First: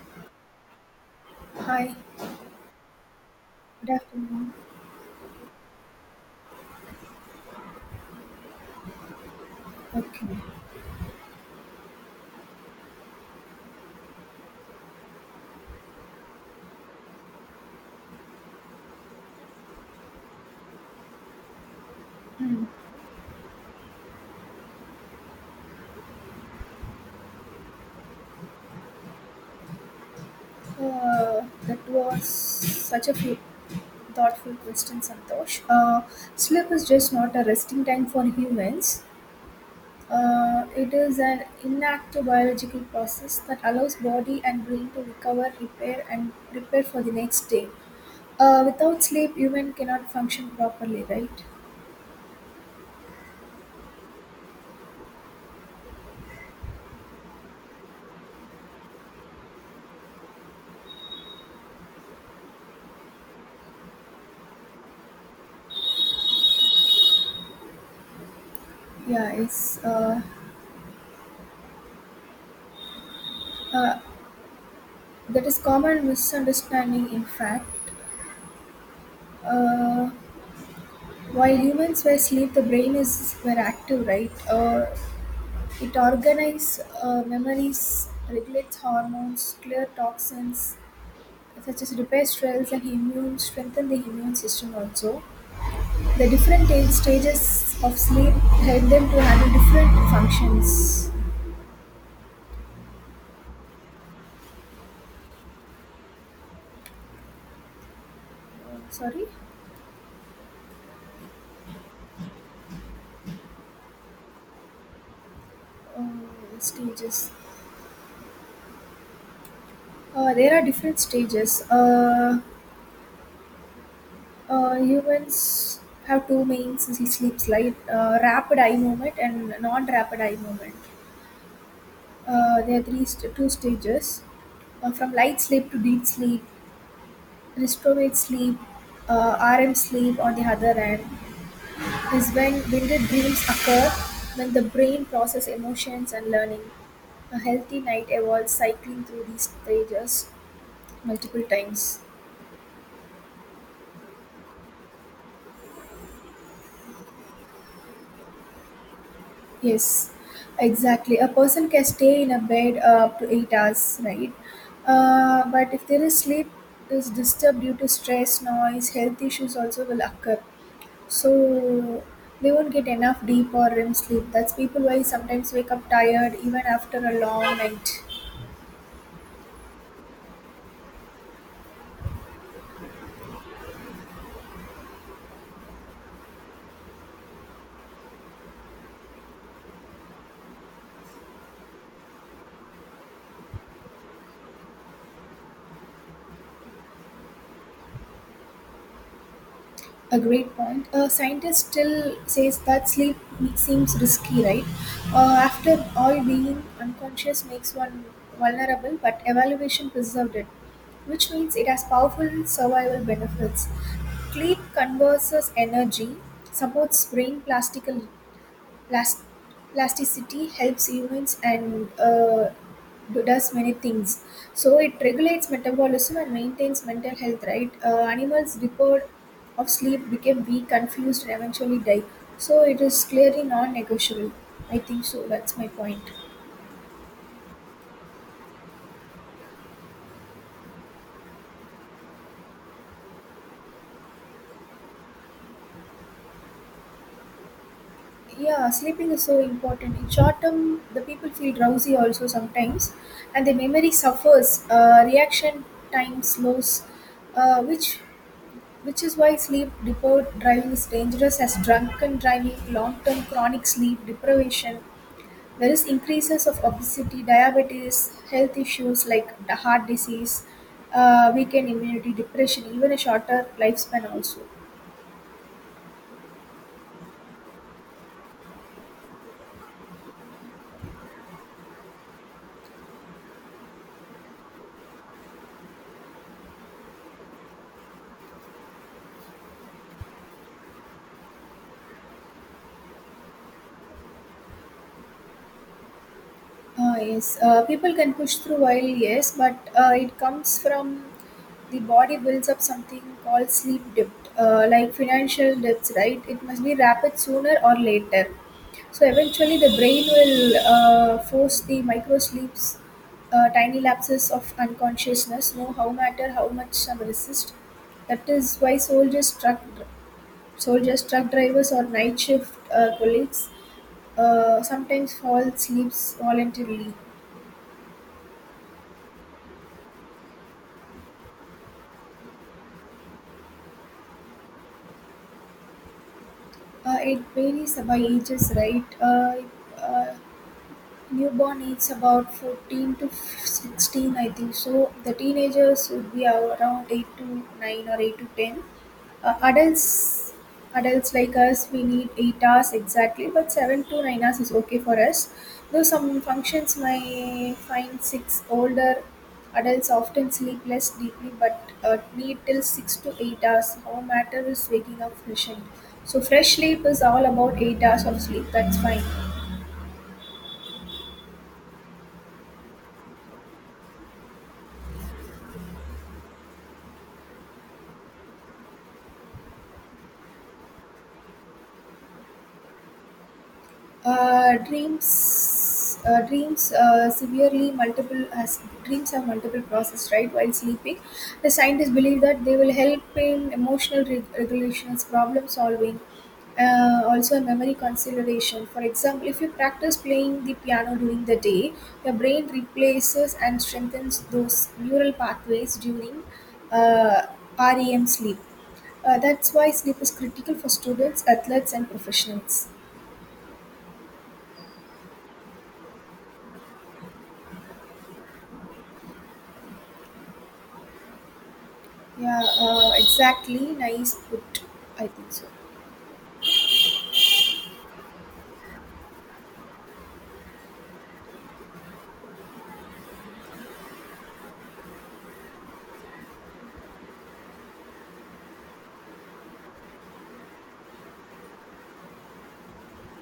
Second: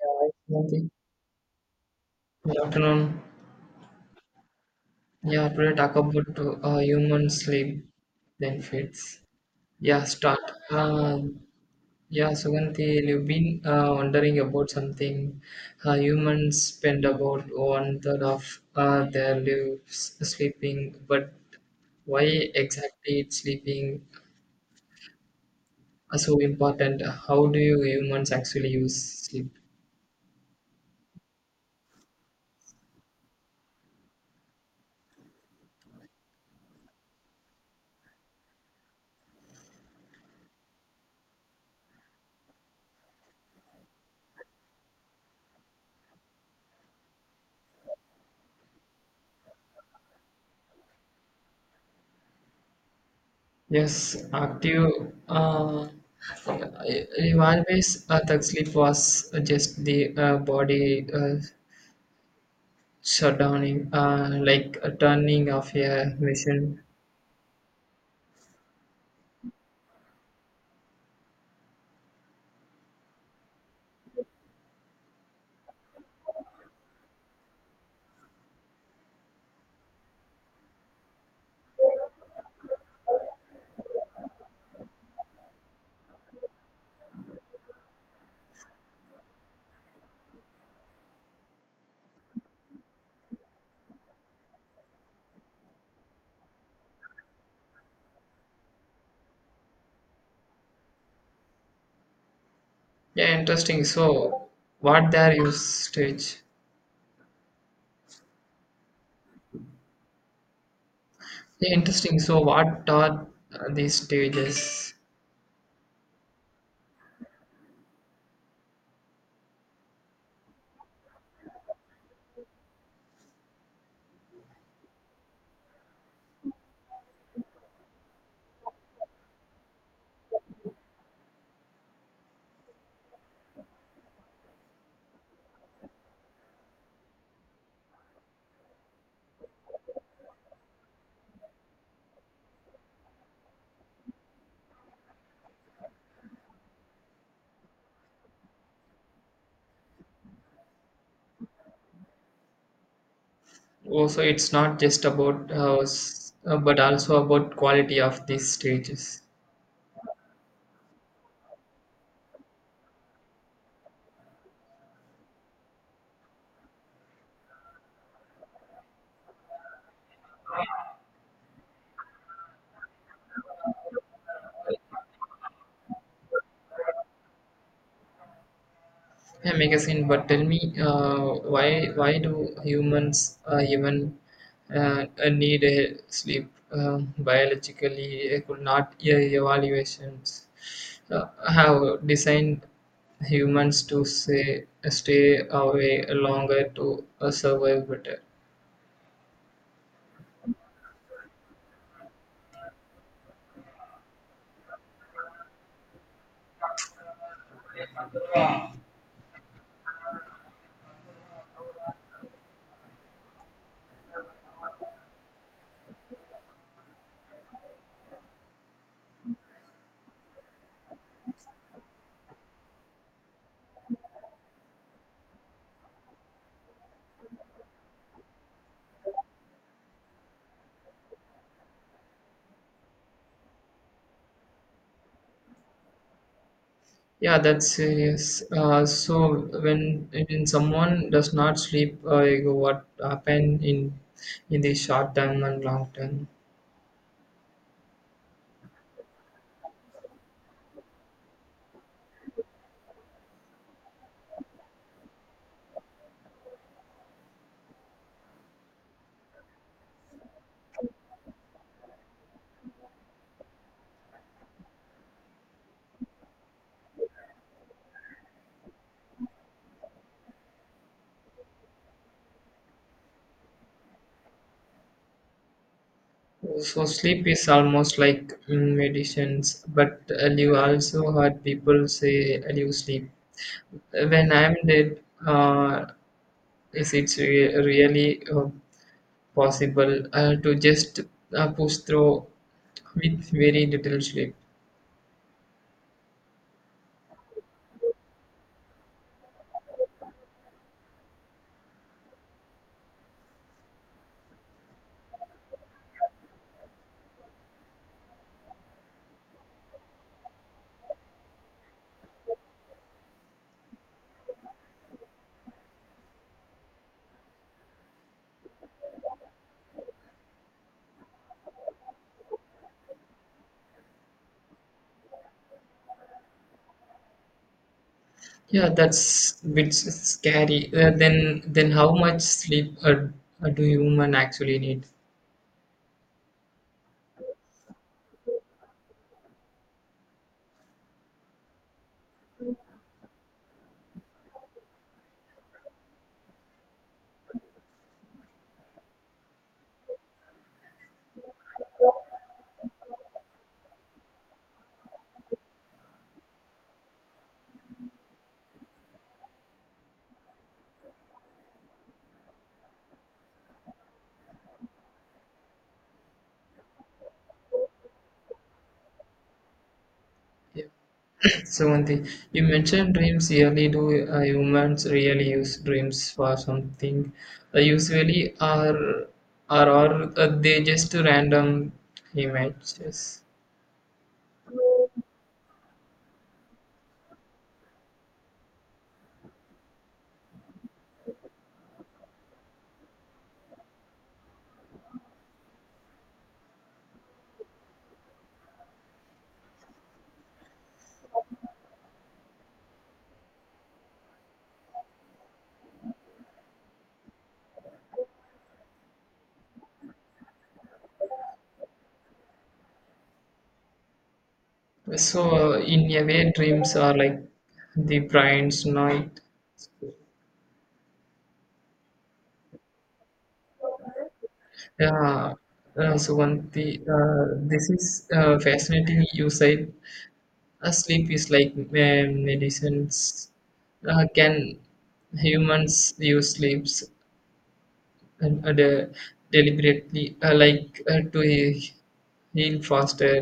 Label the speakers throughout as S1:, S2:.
S1: Yeah,
S2: Hi,
S1: good afternoon.
S2: good afternoon.
S1: Yeah, today talk about human sleep benefits. Yeah, start.
S2: Okay.
S1: Uh, yeah, Suganti, you've been wondering about something. Humans spend about one third of their lives sleeping, but why
S2: Hmm.
S1: exactly is sleeping so important? How do you humans actually use sleep?
S2: So, that was such a few thoughtful question, Santosh. Sleep is just not a resting time for humans. It is an inactive biological process that allows body and brain to recover, repair, and prepare for the next day. Without sleep, human cannot function properly, right?
S1: Yes, active. Uh, I've always thought sleep was just the body shutdowning, like a turning of a machine.
S2: Yeah, it's uh, that is common misunderstanding. In fact, uh, while humans were asleep, the brain is were active, right? It organizes memories, regulates hormones, clear toxins, such as repair cells and immune strengthen the immune system. Also, the different age, stages of sleep help them to handle different functions.
S1: Yeah, interesting. So, what there you stage?
S2: Sorry,
S1: Yeah, interesting. So, what are these stages?
S2: stages. There are different stages. Humans have two main sleep slide, rapid eye movement and non rapid eye movement. There are two stages from light sleep to deep sleep, restorative sleep, RM sleep on the other hand is when vivid dreams occur when the brain process emotions and learning. A healthy night evolves cycling through these stages multiple times.
S1: Also, it's not just about but also about quality of these stages.
S2: Yes, exactly. A person can stay in a bed up to 8 hours, right? But if their sleep is disturbed due to stress, noise, health issues also will occur. So they won't get enough deep or REM sleep. That's people why sometimes wake up tired even after a long night.
S1: A magazine, but tell me, uh, why do humans even need a sleep. Um Biologically could not evaluations uh, have designed humans to say, stay away longer to survive better.
S2: A great point. A scientist still says that sleep seems risky, right? After all, being unconscious makes one vulnerable, but evaluation preserved it, which means it has powerful survival benefits. Sleep converses energy, supports brain plasticity, last, elasticity helps humans and does many things. So it regulates metabolism and maintains mental health. Right? Animals deprived of sleep became weak, confused, and eventually die. So it is clearly non-negotiable. I think so. That's my point.
S1: Yeah that's yes So when when someone does not sleep, uh, what happen in in the short term and long term?
S2: Yeah, sleeping is so important. In short term, the people feel drowsy also sometimes, and the memory suffers. Reaction time slows, uh, which which is why sleep deprived driving is dangerous as drunken driving. Long term chronic sleep deprivation, there is increases of obesity, diabetes, health issues like the heart disease, weakened immunity, depression, even a shorter lifespan also.
S1: So sleep is almost like, medicines, but you also heard people say, you sleep when I'm dead. uh, is it really possible to just push through with very little sleep?
S2: Ah, yes, people can push through while yes, but it comes from the body builds up something called sleep debt, like financial debts, right? It must be rapid sooner or later. So eventually, the brain will force the micro sleeps, tiny lapses of unconsciousness. No, how matter how much some resist. That is why soldiers, truck drivers, or night shift colleagues sometimes fall sleeps voluntarily.
S1: Yeah, that's a bit scary. Then how much sleep do human actually need?
S2: It varies by ages, right? Uh, Newborn is about 14 to 16, I think. So the teenagers would be around 8 to 9 or 8 to 10. Uh, adults, adults like us, we need 8 hours exactly, but 7 to 9 hours is okay for us. Though some functions may find 6 older adults often sleep less deeply but need till 6 to 8 hours. Our matter is waking up fresh. And so fresh sleep is all about 8 hours of sleep. That's fine.
S1: 70. You mentioned dreams. Really, do humans really use dreams for something? Usually, are they just random images?
S2: Dreams severely multiple has dreams have multiple process, right? While sleeping the scientists believe that they will help in emotional regulations, problem solving, also memory consideration. For example, if you practice playing the piano during the day, your brain replaces and strengthens those neural pathways during uh, rem sleep. That's why sleep is critical for students, athletes and professionals.
S1: So, in a way, dreams are like the brain's night.
S2: Yeah, exactly. Nice put. I think
S1: Yeah,
S2: so.
S1: so one the this is fascinating. You said sleep is like medicines. Can humans use sleeps and deliberately, like to heal faster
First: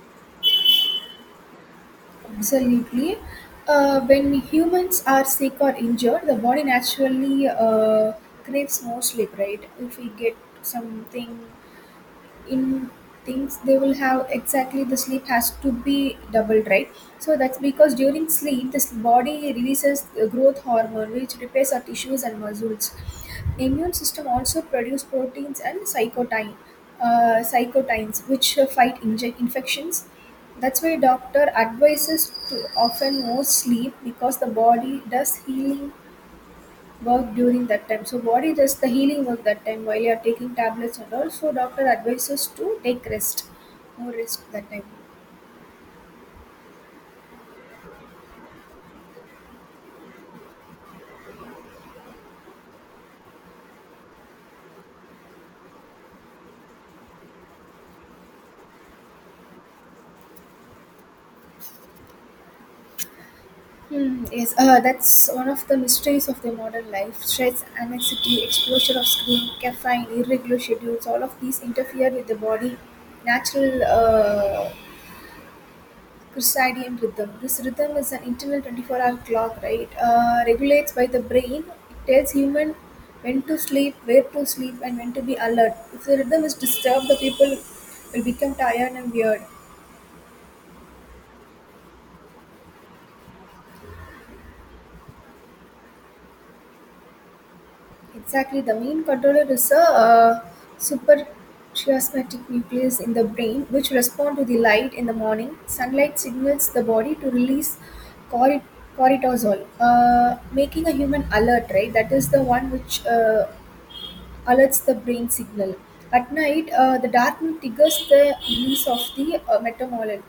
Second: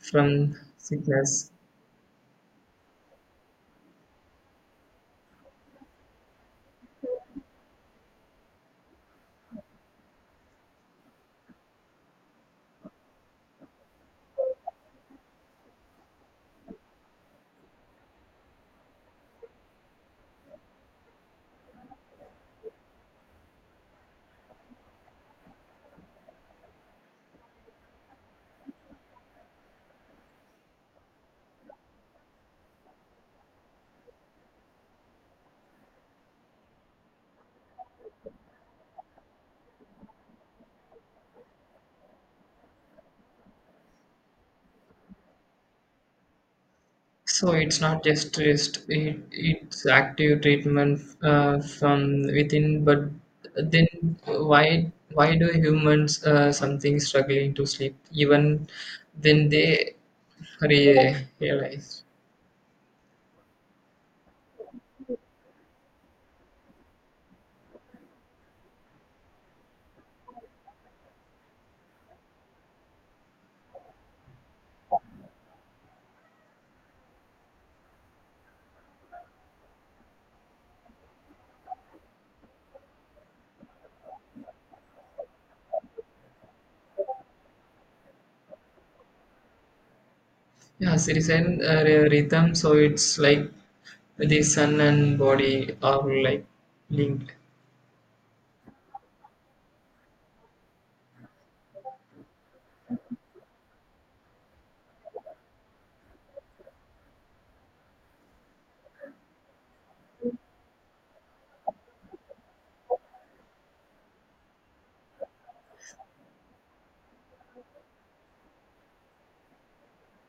S1: from sickness?
S2: Absolutely. When humans are sick or injured, the body naturally craves more sleep, right? If we get something in things they will have exactly, the sleep has to be doubled, right? So that's because during sleep this body releases the growth hormone which repairs our tissues and muscles. Immune system also produce proteins and cytokines, which fight infections. That's why doctor advises to often more sleep because the body does healing work during that time. So body does the healing work that time while you are taking tablets and all. So doctor advises to take more rest that time.
S1: So it's not just rest, it's active treatment from within. But then, why do humans something struggling to sleep even then they realize.
S2: Hmm, yes, that's one of the mysteries of the modern life. Stress, anxiety, exposure of screen, caffeine, irregular schedules, all of these interfere with the body natural circadian rhythm. This rhythm is an internal 24-hour clock, right? Regulates by the brain. It tells human when to sleep, where to sleep, and when to be alert. If the rhythm is disturbed, the people will become tired and weird.
S1: Yeah, circadian rhythm. So it's like the sun and body are like linked.
S2: Exactly. The main controller is a suprachiasmatic nucleus in the brain, which respond to the light in the morning. Sunlight signals the body to release cori- cortisol, making a human alert. Right. That is the one which. Alerts the brain signal. At night, the darkness triggers the release of the melatonin,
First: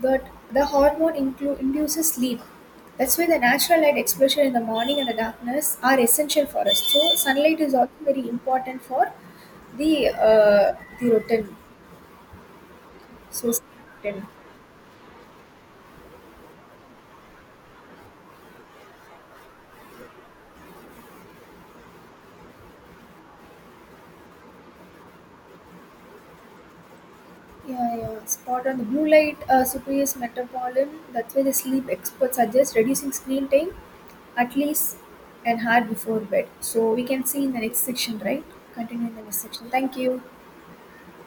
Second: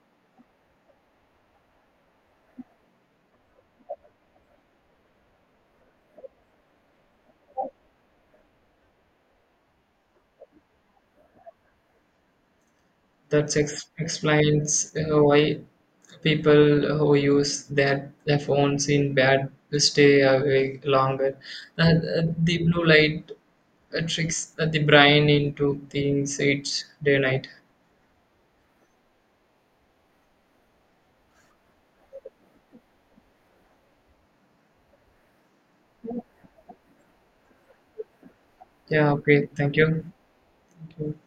S2: but the hormone induces sleep. That's why the natural light exposure in the morning and the darkness are essential for us. So sunlight is also very important for the uh, the routine. So
S1: That
S2: routine.
S1: explains why people who use their phones in bed stay awake longer. The blue light tricks the brain into things it's day night.
S2: Yeah, yeah, spot on. The blue light superiors metabolin. That's why the sleep experts suggest reducing screen time at least an hour before bed. So we can see in the next section, right? Continue
S1: Yeah,
S2: in the next
S1: okay,
S2: section.
S1: thank
S2: Thank
S1: you.
S2: you.
S1: Thank you.